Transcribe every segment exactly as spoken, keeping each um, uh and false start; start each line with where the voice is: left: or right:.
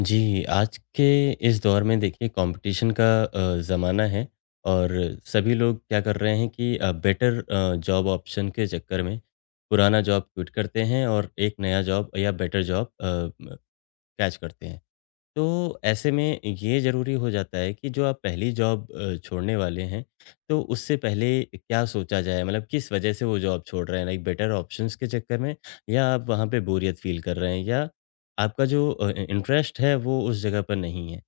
left: जी, आज के इस दौर में देखिए कंपटीशन का अ, ज़माना है और सभी लोग क्या कर रहे हैं कि अ, बेटर अ, जॉब ऑप्शन के चक्कर में पुराना जॉब क्विट करते हैं और एक नया जॉब या बेटर जॉब अ, कैच करते हैं। तो ऐसे में ये ज़रूरी हो जाता है कि जो आप पहली जॉब अ, छोड़ने वाले हैं, तो उससे पहले क्या सोचा जाए? मतलब किस वजह से वो जॉब छोड़ रहे हैं? लाइक बेटर ऑप्शंस के चक्कर में या आप वहाँ पे बोरियत फ़ील कर रहे हैं या आपका जो अ, इंटरेस्ट है वो उस जगह पर नहीं है?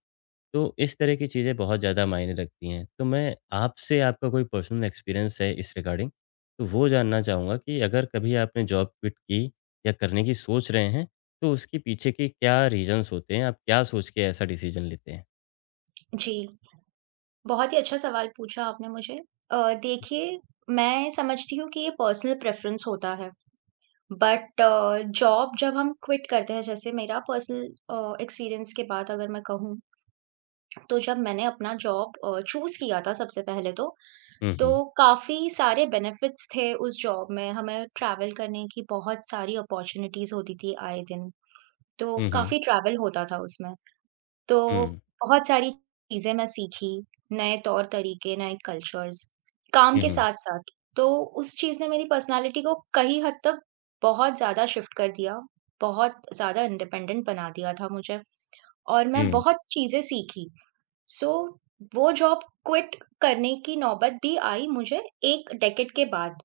left: तो इस तरह की चीज़ें बहुत ज़्यादा मायने रखती हैं। तो मैं आपसे आपका कोई पर्सनल एक्सपीरियंस है इस रिगार्डिंग, तो वो जानना चाहूँगा कि अगर कभी आपने जॉब क्विट की या करने की सोच रहे हैं, तो उसके पीछे के क्या रीज़न्स होते हैं? आप क्या सोच के ऐसा डिसीज़न लेते हैं?
right: जी, बहुत ही अच्छा सवाल पूछा आपने मुझे। अ, देखिए, मैं समझती हूँ कि ये पर्सनल प्रेफ़रेंस होता है, बट जॉब जब हम क्विट करते हैं, जैसे मेरा पर्सनल अ, एक्सपीरियंस के बाद अगर मैं कहूँ, तो जब मैंने अपना जॉब अ, चूज़ किया था सबसे पहले तो,
left: हुँ, हुँ।
right: तो काफ़ी सारे बेनिफिट्स थे उस जॉब में। हमें ट्रैवल करने की बहुत सारी अपॉर्च्युनिटीज़ होती थी आए दिन, तो
left: हुँ, हुँ।
right: काफ़ी ट्रैवल होता था उसमें। तो
left: हुँ।
right: बहुत सारी चीज़ें मैं सीखी, नए तौर-तरीके, नए कल्चर्स, काम
left: हुँ,
right: के
left: हुँ।
right: साथ-साथ। तो उस चीज़ ने मेरी पर्सनैलिटी को कहीं हद तक बहुत ज़्यादा शिफ्ट कर दिया, बहुत ज़्यादा इंडिपेंडेंट बना दिया था मुझे और मैं
left: हुँ।
right: बहुत चीज़ें सीखी। सो वो जॉब क्विट करने की नौबत भी आई मुझे एक डेकेड के बाद।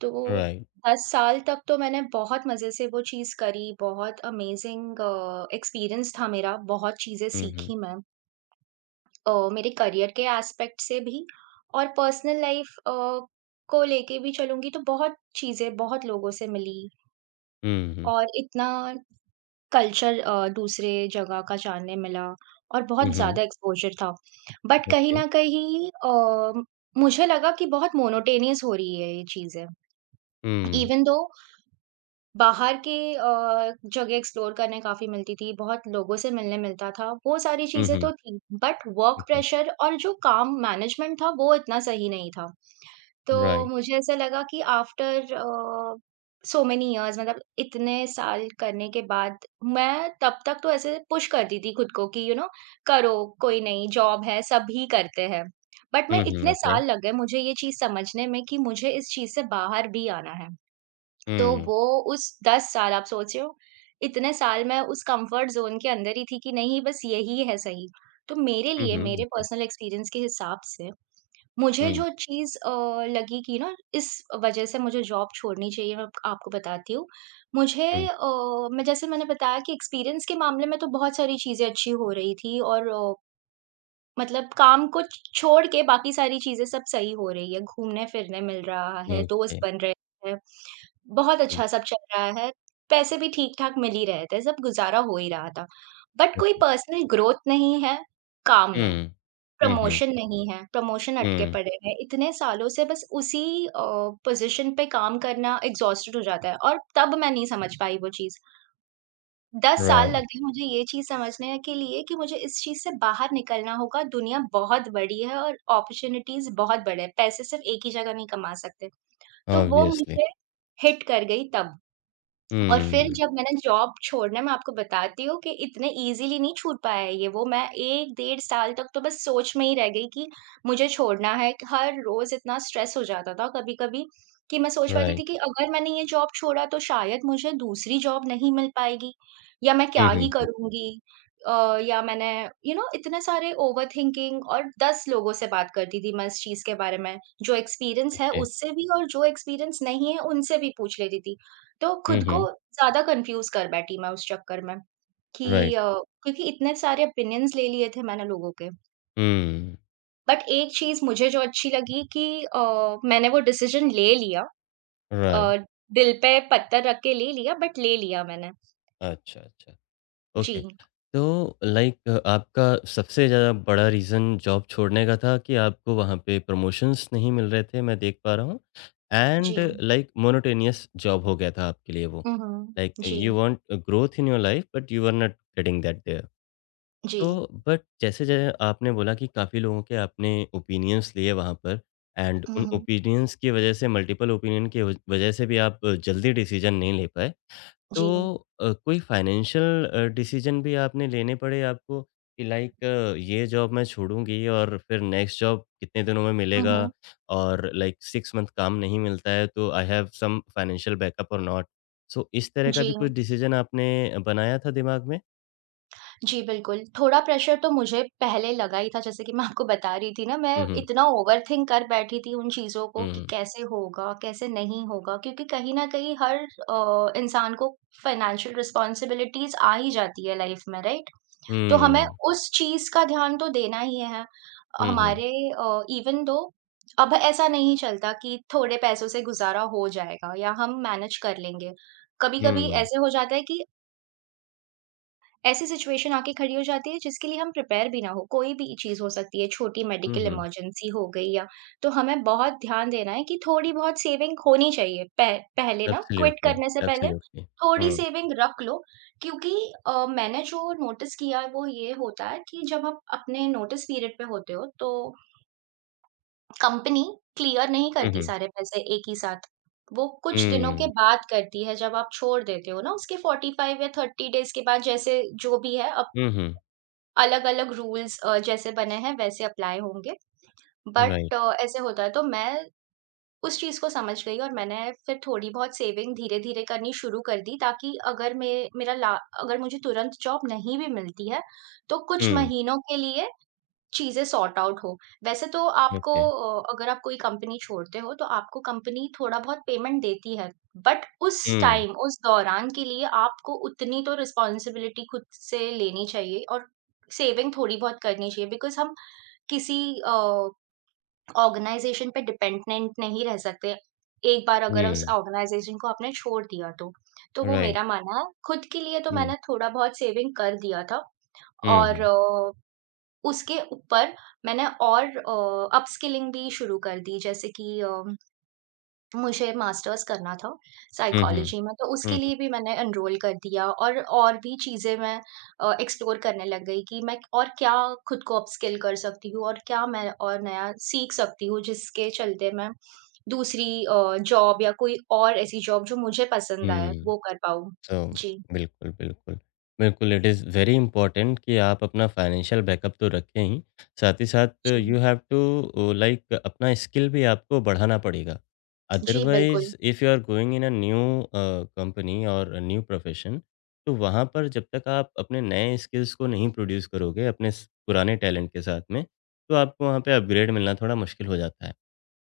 right: तो
left: राइट।
right: दस साल तक तो मैंने बहुत मज़े से वो चीज़ करी, बहुत अमेज़िंग अ, एक्सपीरियंस था मेरा, बहुत चीज़ें
left: हुँ, हुँ।
right: सीखी मैं अ, मेरे करियर के एस्पेक्ट से भी और पर्सनल लाइफ़ अ, को लेके भी चलूँगी तो बहुत चीज़ें, बहुत लोगों से मिली
left: हुँ, हुँ।
right: और इतना कल्चर अ, दूसरे जगह का जानने मिला और बहुत
left: हुँ, हुँ।
right: ज़्यादा एक्सपोज़र था। बट कहीं
left: ओके।
right: न कहीं अ, मुझे लगा कि बहुत मोनोटोनियस हो रही है ये चीज़ें।
left: हुँ।
right: इवन दो बाहर के अ, जगह एक्सप्लोर करने काफ़ी मिलती थी, बहुत लोगों से मिलने मिलता था, वो सारी
left: हुँ,
right: चीज़ें तो
left: हुँ।
right: थी, बट वर्क
left: ओके।
right: प्रेशर और जो काम मैनेजमेंट था, वो इतना सही नहीं था। तो
left: राइट।
right: मुझे ऐसा लगा कि आफ्टर अ, सो मेनी इयर्स मतलब इतने साल करने के बाद, मैं तब तक तो ऐसे पुश करती थी खुद को कि यू you नो know, करो, कोई नहीं, जॉब है, सभी करते हैं। बट मैं
left: हुँ, हुँ।
right: इतने
left: ओके।
right: साल लग गए मुझे ये चीज़ समझने में कि मुझे इस चीज़ से बाहर भी आना है। तो
left: हुँ।
right: वो उस दस साल आप सोचो, इतने साल मैं उस कम्फ़र्ट ज़ोन के अंदर ही थी कि नहीं बस यही है सही। तो मेरे
left: हुँ,
right: लिए
left: हुँ।
right: मेरे
left: ओके।
right: पर्सनल एक्सपीरियंस के हिसाब से मुझे
left: हुँ,
right: जो चीज़ अ, लगी कि ना इस वज़ह से मुझे जॉब छोड़नी चाहिए, मैं आप- आपको बताती हूँ। मुझे
left: हुँ।
right: अ,
left: ओके।
right: मैं जैसे मैंने बताया कि एक्सपीरियंस के मामले में तो बहुत सारी चीज़ें अच्छी हो रही थी और अ मतलब काम को छोड़ के बाकी सारी चीज़ें सब सही हो रही है, घूमने-फिरने मिल रहा
left: हुँ,
right: है, दोस्त
left: ओके।
right: बन रहे हैं, बहुत अच्छा सब चल रहा है, पैसे भी ठीक-ठाक मिल ही रहे थे, सब गुज़ारा हो ही रहा था। बट कोई पर्सनल ग्रोथ नहीं है काम में,
left: हुँ। हुँ, हुँ।
right: प्रमोशन नहीं है, प्रमोशन अटके
left: हुँ।
right: पड़े हैं, इतने सालों से बस उसी अ, पोज़ीशन पे काम करना, एग्ज़ॉस्टेड हो जाता है और तब मैं नहीं समझ पाई वो चीज़। दस साल लग
left: Right,
right: गए मुझे ये चीज़ समझने के लिए कि मुझे इस चीज़ से बाहर निकलना होगा, दुनिया बहुत बड़ी है और अपॉर्च्युनिटीज़ बहुत बड़े हैं, पैसे सिर्फ एक ही जगह नहीं कमा सकते। तो वो
left: obviously.
right: मुझे हिट कर गई तब। और फिर
left: Mm,
right: जब मैंने जॉब छोड़ने मैं आपको बताती हूँ कि इतने ईज़िली नहीं छूट पाया है ये वो मैं 1 डेढ़ साल तक तो बस सोच में ही रह गई कि मुझे छोड़ना है। हर रोज़ इतना स्ट्रेस हो जाता था कभी-कभी कि मैं सोच पाती
left: right.
right: थी कि अगर मैंने ये जॉब छोड़ा तो शायद मुझे दूसरी जॉब नहीं मिल पाएगी या मैं
left: हुँ,
right: क्या
left: हुँ,
right: ही
left: हुँ,
right: करूँगी? अ, या मैंने यू नो इतने सारे ओवरथिंकिंग और दस लोगों से बात करती थी मैं इस चीज़ के बारे में। जो एक्सपीरियंस है
left: ओके।
right: उससे भी और जो एक्सपीरियंस नहीं है उनसे भी पूछ लेती थी। तो
left: हुँ,
right: खुद
left: हुँ,
right: को ज़्यादा कन्फ्यूज़ कर बैठी मैं उस चक्कर में
left: राइट।
right: कि अ, क्योंकि इतने सारे ओपिनियंस ले लिए थे मैंने लोगों के।
left: हुँ,
right: बट एक चीज़ मुझे जो अच्छी लगी कि अ, मैंने वो डिसीज़न ले लिया
left: राइट।
right: अ, दिल पे पत्थर रख के ले लिया बट ले लिया मैंने।
left: अच्छा, अच्छा, ओके।
right: जी,
left: तो लाइक आपका सबसे ज़्यादा बड़ा रीज़न जॉब छोड़ने का था कि आपको वहाँ पे प्रमोशंस नहीं मिल रहे थे, मैं देख पा रहा हूँ एंड
right: जी।
left: लाइक मोनोटोनियस जॉब हो गया था आपके लिए वो।
right: हुँ, हुँ।
left: लाइक
right: जी,
left: you want growth in your life but you are not getting that there.
right: जी।
left: तो बट जैसे-जैसे आपने बोला कि काफ़ी लोगों के आपने ओपिनियंस लिए वहाँ पर एंड
right: हुँ,
left: उन
right: हुँ।
left: ओपिनियंस की वज़ह से मल्टीपल ओपिनियन की वज वज़ह से भी आप जल्दी डिसीज़न नहीं ले पाए। तो
right: जी।
left: अ, कोई फाइनेंशियल अ, डिसीज़न भी आपने लेने पड़े आपको कि लाइक ये जॉब मैं छोड़ूँगी और फिर नेक्स्ट जॉब कितने दिनों में
right: हुँ,
left: मिलेगा
right: हुँ।
left: और लाइक सिक्स मंथ काम नहीं मिलता है तो I have some financial backup और नॉट। सो इस तरह का भी
right: जी।
left: कुछ डिसीज़न आपने बनाया था दिमाग में?
right: जी, बिल्कुल। थोड़ा प्रेशर तो मुझे पहले लगा ही था जैसे कि मैं आपको बता रही थी ना मैं
left: हुँ, हुँ।
right: इतना ओवरथिंक कर बैठी थी उन चीज़ों को
left: हुँ,
right: कि
left: हुँ।
right: कैसे होगा, कैसे नहीं होगा क्योंकि कहीं न कहीं हर अ, इंसान को फ़ाइनेंशियल रिस्पॉन्सिबिलिटीज़ आ ही जाती है लाइफ़ में, राइट? तो हमें
left: हुँ।
right: उस चीज़ का ध्यान तो देना ही है।
left: Mhm.
right: हमारे अ, इवन दो अब ऐसा नहीं चलता कि थोड़े पैसों से गुज़ारा हो जाएगा या हम मैनेज कर लेंगे। कभी-कभी
left: Mm.
right: ऐसे हो जाता है कि ऐसी सिचुएशन आके खड़ी हो जाती है जिसके लिए हम प्रिपेयर भी ना हो, कोई भी चीज़ हो सकती है, छोटी मेडिकल
left: Mhm.
right: इमरजेंसी हो गई या तो हमें बहुत ध्यान देना है कि थोड़ी बहुत सेविंग होनी चाहिए। पह पहले ना क्विट
left: Absolutely,
right: करने से पहले
left: absolutely.
right: थोड़ी
left: Mm.
right: सेविंग रख लो क्योंकि अ, मैंने जो नोटिस किया है वो ये होता है कि जब आप अपने नोटिस पीरियड पे होते हो तो कंपनी क्लियर नहीं करती
left: Mhm.
right: सारे पैसे एक ही साथ। वो कुछ दिनों के
left: Mm.
right: बाद करती है जब आप छोड़ देते हो ना उसके पैंतालीस या तीस डेज़ के बाद जैसे जो भी है अब
left: Mhm.
right: अलग-अलग रूल्स अ, जैसे बने हैं वैसे अप्लाई होंगे,
left: Right.
right: बट ऐसे होता है तो मैं उस चीज़ को समझ गई और मैंने फिर थोड़ी-बहुत सेविंग धीरे-धीरे करनी शुरू कर दी ताकि अगर मैं मेरा ला अगर मुझे तुरंत जॉब नहीं भी मिलती है, तो कुछ
left: Mm.
right: महीनों के लिए चीज़ें सॉर्ट आउट हो। वैसे तो आपको
left: Okay.
right: अ, अगर आप कोई कंपनी छोड़ते हो तो आपको कंपनी थोड़ा बहुत पेमेंट देती है। बट उस
left: Mm.
right: टाइम, उस दौरान के लिए आपको उतनी तो रिस्पॉन्सिबिलिटी खुद से लेनी चाहिए और सेविंग थोड़ी बहुत करनी चाहिए बिकॉज़ हम किसी अ, ऑर्गनाइज़ेशन पे डिपेंडेंट नहीं रह सकते। एक बार अगर उस
left: Mm.
right: ऑर्गनाइज़ेशन को आपने छोड़ दिया तो। तो वो
left: Right.
right: मेरा मानना है। खुद के लिए तो
left: Mm.
right: मैंने थोड़ा बहुत सेविंग कर दिया था और
left: Mhm.
right: उसके ऊपर मैंने और अ, अपस्किलिंग भी शुरू कर दी जैसे कि अम, मुझे मास्टर्स करना था
left: Mhm.
right: साइकोलॉजी में तो उसके
left: Mhm.
right: लिए भी मैंने एनरोल कर दिया और और भी चीज़ें मैं अ, एक्सप्लोर करने लग गई कि मैं और क्या खुद को अपस्किल कर सकती हूँ और क्या मैं और नया सीख सकती हूँ जिसके चलते मैं दूसरी अ, जॉब या कोई और ऐसी जॉब जो मुझे पसंद आए
left: Mm.
right: वो कर पाऊँ।
left: सो
right: जी,
left: बिल्कुल, बिल्कुल। बिल्कुल, इट इज़ वेरी इम्पोर्टेंट कि आप अपना फाइनेंशियल बैकअप तो रखें ही, साथ ही साथ
right: जी।
left: यू हैव टू लाइक अपना स्किल भी आपको बढ़ाना पड़ेगा।
right: जी, बिल्कुल।
left: Otherwise if you are going in a new uh, company और न्यू प्रोफ़ेशन, तो वहाँ पर जब तक आप अपने नए स्किल्स को नहीं प्रोड्यूस करोगे अपने स पुराने टैलेंट के साथ में, तो आपको वहाँ पे अपग्रेड मिलना थोड़ा मुश्किल हो जाता है।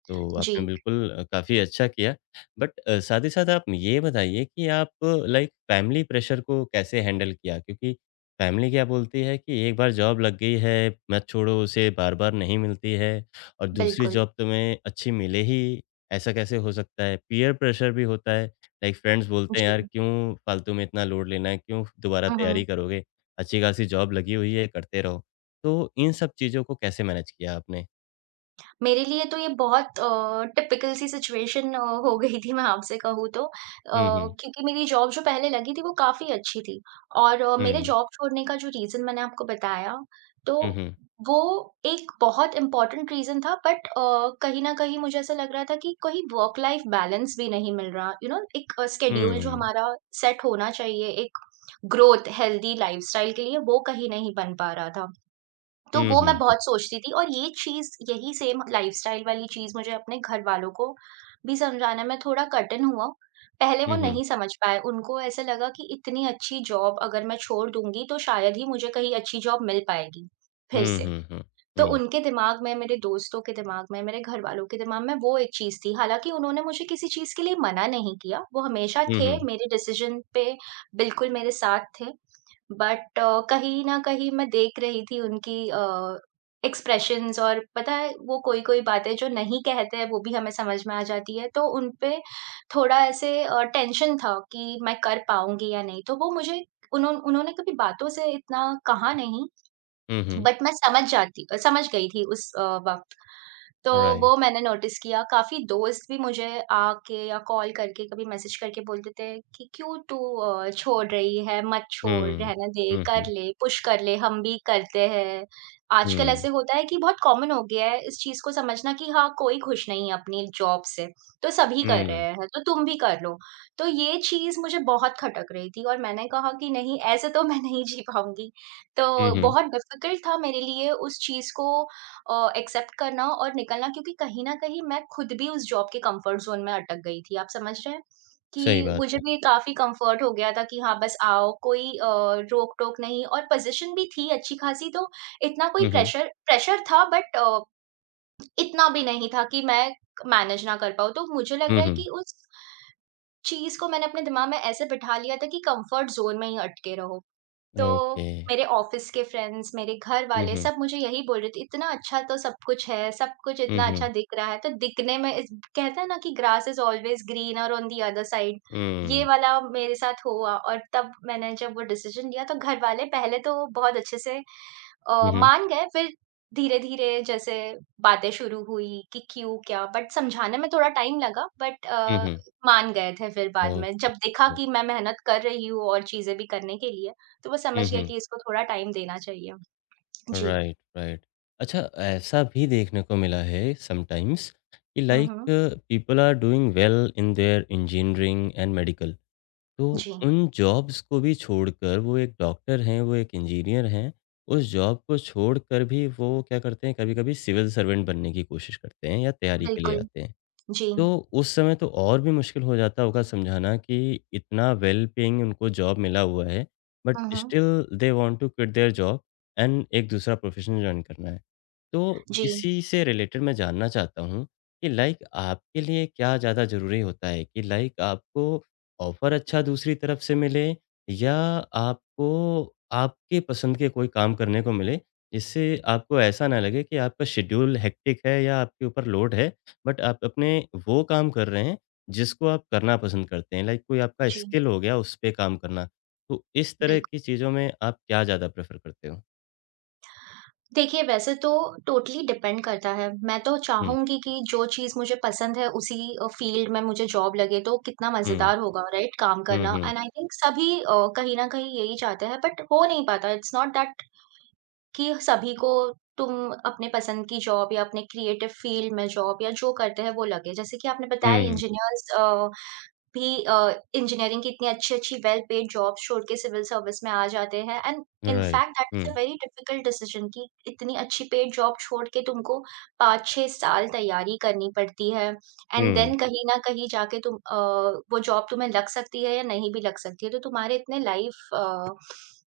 left: तो आपने
right: जी,
left: बिल्कुल अ, काफ़ी अच्छा किया। बट अ, साथ ही साथ आप ये बताइए कि आप लाइक फैमिली प्रेशर को कैसे हैंडल किया? क्योंकि फैमिली क्या बोलती है कि एक बार जॉब लग गई है, मत छोड़ो उसे, बार-बार नहीं मिलती है और दूसरी
right: बिल्कुल।
left: जॉब तुम्हें अच्छी मिले ही, ऐसा कैसे हो सकता है? पीयर प्रेशर भी होता है, लाइक फ्रेंड्स बोलते हैं, "यार
right: जी।
left: क्यों फालतू में इतना लोड लेना है? क्यों दोबारा
right: हुँ,
left: तैयारी
right: हुँ।
left: करोगे? अच्छी-खासी जॉब लगी हुई है, करते रहो।" तो इन सब चीज़ों को कैसे मैनेज किया आपने?
right: मेरे लिए तो ये बहुत अ, टिपिकल सी सिचुएशन अ, हो गई थी मैं आपसे कहूँ तो अ,
left: हुँ, हुँ।
right: क्योंकि मेरी जॉब जो पहले लगी थी वो काफ़ी अच्छी थी और अ, मेरे
left: हुँ।
right: जॉब छोड़ने का जो रीज़न मैंने आपको बताया,
left: हुँ,
right: तो
left: हुँ।
right: वो एक बहुत इम्पोर्टेंट रीज़न था बट अ, कहीं न कहीं मुझे ऐसा लग रहा था कि कहीं वर्क लाइफ बैलेंस भी नहीं मिल रहा, यू you नो know, एक शेड्यूल जो
left: Mm.
right: हमारा सेट होना चाहिए एक ग्रोथ हेल्दी लाइफ़स्टाइल के लिए वो कहीं नहीं बन पा रहा था। तो वो मैं
left: Mhm.
right: बहुत सोचती थी और ये चीज़ यही सेम लाइफ़स्टाइल वाली चीज़ मुझे अपने घरवालों को भी समझाने में थोड़ा कठिन हुआ। पहले वो
left: Mhm.
right: नहीं समझ पाए, उनको ऐसे लगा कि इतनी अच्छी जॉब अगर मैं छोड़ दूँगी तो शायद ही मुझे कहीं अच्छी जॉब मिल पाएगी, फिर से।
left: Mhm. Mhm.
right: तो उनके दिमाग में, मेरे दोस्तों के दिमाग में, मेरे घरवालों के दिमाग में वो एक चीज़ थी। हालाँकि उन्होंने मुझे किसी चीज़ के लिए मना नहीं किया, वो हमेशा थे,
left: Mhm.
right: मेरे डिसीज़न पे बिल्कुल मेरे साथ थे। बट अ, कहीं न कहीं मैं देख रही थी उनकी अ, एक्सप्रेशंस और पता है वो कोई-कोई बातें जो नहीं कहते हैं वो भी हमें समझ में आ जाती है, तो उन पे थोड़ा ऐसे अ, टेंशन था कि मैं कर पाऊँगी या नहीं। तो वो मुझे उन्हों उन्होंने कभी बातों से इतना कहा नहीं
left: Mhm.
right: बट मैं समझ जाती समझ गई थी उस अ, वक़्त। तो
left: राइट।
right: वो मैंने नोटिस किया, काफ़ी दोस्त भी मुझे आके या कॉल करके कभी मैसेज करके बोलते थे कि क्यों तू अ, छोड़ रही है, मत छोड़,
left: हुँ।
right: रहने दे, कर
left: हुँ,
right: ले, पुश कर ले, हम भी करते हैं। आजकल
left: हुँ,
right: ऐसे होता है कि बहुत कॉमन हो गया है इस चीज़ को समझना कि हाँ, कोई खुश नहीं है अपनी जॉब से, तो सभी कर रहे हैं, तो तुम भी कर लो। तो ये चीज़ मुझे बहुत खटक रही थी और मैंने कहा कि नहीं, ऐसे तो मैं नहीं जी पाऊँगी।
left: हुँ,
right: तो
left: हुँ,
right: बहुत डिफ़िकल्ट था मेरे लिए उस चीज़ को अ, एक्सेप्ट करना और निकलना क्योंकि कहीं न कहीं मैं खुद भी उस जॉब के कम्फर्ट ज़ोन में अटक गई थी। आप समझ रहे हैं?
left: सही
right: कि
left: बात
right: मुझे
left: है।
right: भी काफ़ी कम्फर्ट हो गया था कि हाँ, बस आओ कोई अ, रोक-टोक नहीं और पोज़ीशन भी थी अच्छी-ख़ासी, तो इतना कोई
left: हुँ, हुँ,
right: प्रेशर प्रेशर था बट अ, इतना भी नहीं था कि मैं मैनेज ना कर पाऊँ। तो मुझे लग
left: हुँ,
right: रहा है
left: हुँ,
right: कि उस चीज़ को मैंने अपने दिमाग में ऐसे बिठा लिया था कि कम्फर्ट ज़ोन में ही अटके रहो। तो
left: ओके।
right: मेरे ऑफ़िस के फ्रेंड्स, मेरे घर
left: हुँ,
right: वाले
left: हुँ,
right: सब मुझे यही बोल रहे थे, "इतना अच्छा तो सब कुछ है, सब कुछ
left: हुँ,
right: इतना अच्छा
left: हुँ,
right: दिख रहा है।" तो दिखने में इस, कहते हैं ना कि grass is always greener on the other side, ये
left: हुँ,
right: वाला मेरे साथ हुआ। और तब मैंने जब वो डिसीज़न लिया तो घर वाले पहले तो बहुत अच्छे से
left: हुँ,
right: अ,
left: हुँ, हुँ,
right: मान गए, फिर धीरे-धीरे जैसे बातें शुरू हुई कि क्यों, क्या, बट समझाने में थोड़ा टाइम लगा, बट अ, मान गए थे फिर बाद में।
left: ओके,
right: जब देखा
left: ओ
right: कि मैं मेहनत कर रही हूँ और चीज़ें भी करने के लिए, तो वो
left: हुँ,
right: समझ गया
left: हुँ,
right: कि इसको थोड़ा टाइम देना चाहिए। जी।
left: Right, right. अच्छा ऐसा भी देखने को मिला है समटाइम्स कि
right: हुँ,
left: लाइक
right: हुँ।
left: People are doing well in their engineering and medical तो
right: जी,
left: उन जॉब्स को भी छोड़कर वो एक डॉक्टर हैं, वो एक इंजीनियर हैं, उस जॉब को छोड़कर भी वो क्या करते हैं, कभी-कभी सिविल सर्वेंट बनने की कोशिश करते हैं या तैयारी के लिए
right: बिल्कुल।
left: आते हैं।
right: जी।
left: तो उस समय तो और भी मुश्किल हो जाता होगा समझाना कि इतना वेल पेइंग उनको जॉब मिला हुआ है, बट
right: हुँ, हुँ।
left: Still they want to quit their job and एक दूसरा प्रोफ़ेशन जॉइन करना है। तो
right: जी,
left: इसी से रिलेटेड मैं जानना चाहता हूँ कि लाइक आपके लिए क्या ज़्यादा ज़रूरी होता है कि लाइक आपको ऑफ़र अच्छा दूसरी तरफ से मिले या आपको आपके पसंद के कोई काम करने को मिले, जिससे आपको ऐसा ना लगे कि आपका शेड्यूल हेक्टिक है या आपके ऊपर लोड है बट आप अपने वो काम कर रहे हैं, जिसको आप करना पसंद करते हैं, लाइक कोई आपका
right: जी,
left: स्किल हो गया, उस पे काम करना। तो इस तरह
right: बिल्कुल।
left: की चीज़ों में आप क्या ज़्यादा प्रेफ़र करते हो?
right: देखिए, वैसे तो टोटली डिपेंड करता है। मैं तो
left: हुँ,
right: चाहूँगी कि जो चीज़ मुझे पसंद है, उसी अ, फ़ील्ड में मुझे जॉब लगे तो कितना
left: हुँ,
right: मज़ेदार होगा, राइट काम
left: हुँ,
right: करना।
left: हुँ,
right: एंड आई थिंक सभी अ, कहीं न कहीं यही चाहते हैं, बट हो नहीं पाता। इट्स नॉट दैट कि सभी को तुम अपने पसंद की जॉब या अपने क्रिएटिव फ़ील्ड में जॉब या जो करते हैं वो लगे। जैसे कि आपने बताया,
left: हुँ,
right: इंजीनियर्स अ, भी अ, इंजीनियरिंग की इतनी अच्छी-अच्छी वेल पेड जॉब्स छोड़ के सिविल सर्विस में आ जाते हैं। And in
left: right,
right: fact that
left: हुँ,
right: is a very difficult decision कि इतनी अच्छी पेड जॉब छोड़ के तुमको पाँच छह साल तैयारी करनी पड़ती है एंड
left: हुँ,
right: देन कहीं न कहीं जाके तुम, अ, वो जॉब तुम्हें लग सकती है या नहीं भी लग सकती है। तो तुम्हारे इतने लाइफ अ,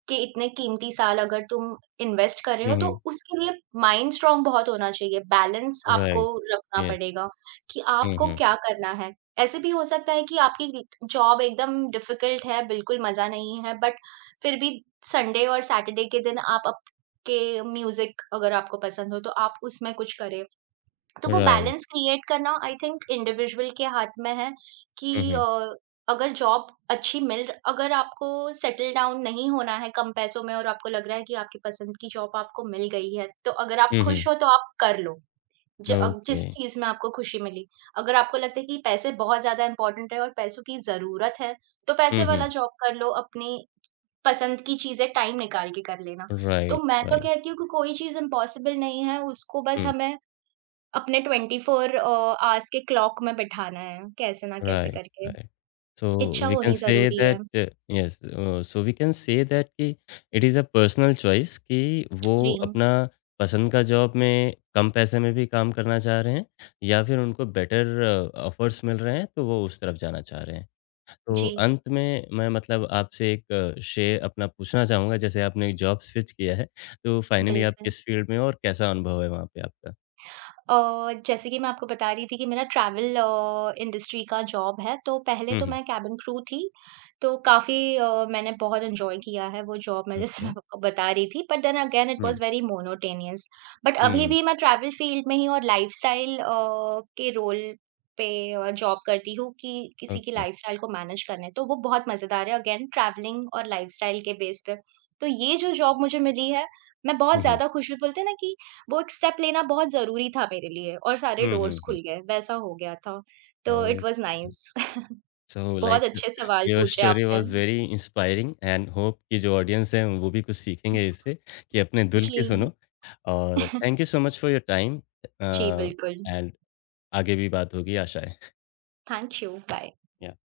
right: के इतने कीमती साल अगर तुम इन्वेस्ट कर रहे
left: हुँ,
right: हो,
left: हुँ,
right: तो उसके लिए माइंड स्ट्रॉन्ग बहुत होना चाहिए। बैलेंस आपको
left: राइट,
right: रखना
left: यस,
right: पड़ेगा कि
left: हुँ,
right: आपको
left: हुँ,
right: क्या करना है। ऐसे भी हो सकता है कि आपकी जॉब एकदम डिफ़िकल्ट है, बिल्कुल मज़ा नहीं है, बट फिर भी संडे और सैटरडे के दिन आप, आपके म्यूज़िक अगर आपको पसंद हो, तो आप उसमें कुछ करें। तो वो
left: राइट,
right: बैलेंस क्रिएट करना आई थिंक इंडिविजुअल के हाथ में है कि
left: हुँ, हुँ,
right: अ, अगर जॉब अच्छी मिल अगर आपको सेटल डाउन नहीं होना है कम पैसों में और आपको लग रहा है कि आपकी पसंद की जॉब आपको मिल गई है, तो अगर आप
left: हुँ,
right: खुश
left: हुँ,
right: हो तो आप कर लो। ज अ,
left: ओके,
right: जिस चीज़ में आपको खुशी मिली। अगर आपको लगता है कि पैसे बहुत ज़्यादा इम्पोर्टेंट है और पैसों की ज़रूरत है, तो
left: हुँ,
right: पैसे
left: हुँ,
right: वाला जॉब कर लो, अपनी पसंद की चीज़ें टाइम निकाल के कर लेना। तो
left: राइट,
right: मैं तो
left: राइट,
right: कहती हूँ कि कोई चीज़ इम्पॉसिबल नहीं है, उसको बस
left: हुँ।
right: हमें अपने ट्वेंटी फ़ोर अ, आवर्स के क्लॉक में बिठाना है, कैसे ना कैसे
left: Right,
right: करके।
left: right. So
right: इच्छा
left: we can
right: होनी
left: say
right: ज़रूरी है।
left: that uh, yes, uh, so we can say that कि it is a personal choice कि वो
right: जी,
left: अपना पसंद का जॉब में कम पैसे में भी काम करना चाह रहे हैं या फिर उनको बेटर ऑफर्स मिल रहे हैं तो वो उस तरफ जाना चाह रहे हैं। तो
right: जी,
left: अंत में मैं मतलब आपसे एक अ, शेयर अपना पूछना चाहूँगा जैसे आपने एक जॉब स्विच किया है तो फाइनली आप
right: बिल्कुल।
left: किस फील्ड में हो और कैसा अनुभव है वहाँ पे आपका?
right: अ, जैसे कि मैं आपको बता रही थी कि मेरा ट्रैवल अ, इंडस्ट्री का जॉब है, तो पहले
left: हुँ,
right: तो
left: हुँ।
right: मैं केबिन क्रू थी, तो काफ़ी अ, मैंने बहुत एन्जॉय किया है वो जॉब, मैं जैसे
left: ओके।
right: मैं आपको बता रही थी, बट देन अगेन इट
left: हुँ,
right: वाज़ वेरी मोनोटोनियस। बट अभी
left: हुँ।
right: भी मैं ट्रैवल फील्ड में ही और लाइफ़स्टाइल अ, के रोल पे अ, जॉब करती हूँ कि किसी की
left: ओके।
right: लाइफ़स्टाइल को मैनेज करने, तो वो बहुत मज़ेदार है, अगेन ट्रैवलिंग और लाइफ़स्टाइल के बेस पे। तो ये जो जॉब मुझे मिली है, मैं बहुत
left: हुँ, हुँ।
right: ज़्यादा खुश हूँ। बोलते हैं ना कि वो एक स्टेप लेना बहुत ज़रूरी था मेरे लिए और सारे
left: हुँ,
right: डोर्स
left: हुँ, हुँ।
right: खुल गए, वैसा हो गया था। तो it was
left: okay.
right: Nice.
left: So
right: बहुत
left: लाइक
right: अच्छे सवाल
left: योर
right: पूछे
left: स्टोरी
right: आपने।
left: Was very inspiring and hope कि जो ऑडियंस हैं वो भी कुछ सीखेंगे इससे कि अपने दिल
right: जी।
left: की सुनो और thank you so much for your time
right: जी,
left: अ,
right: बिल्कुल।
left: एंड आगे भी बात होगी आशा है।
right: Thank you, bye.
left: या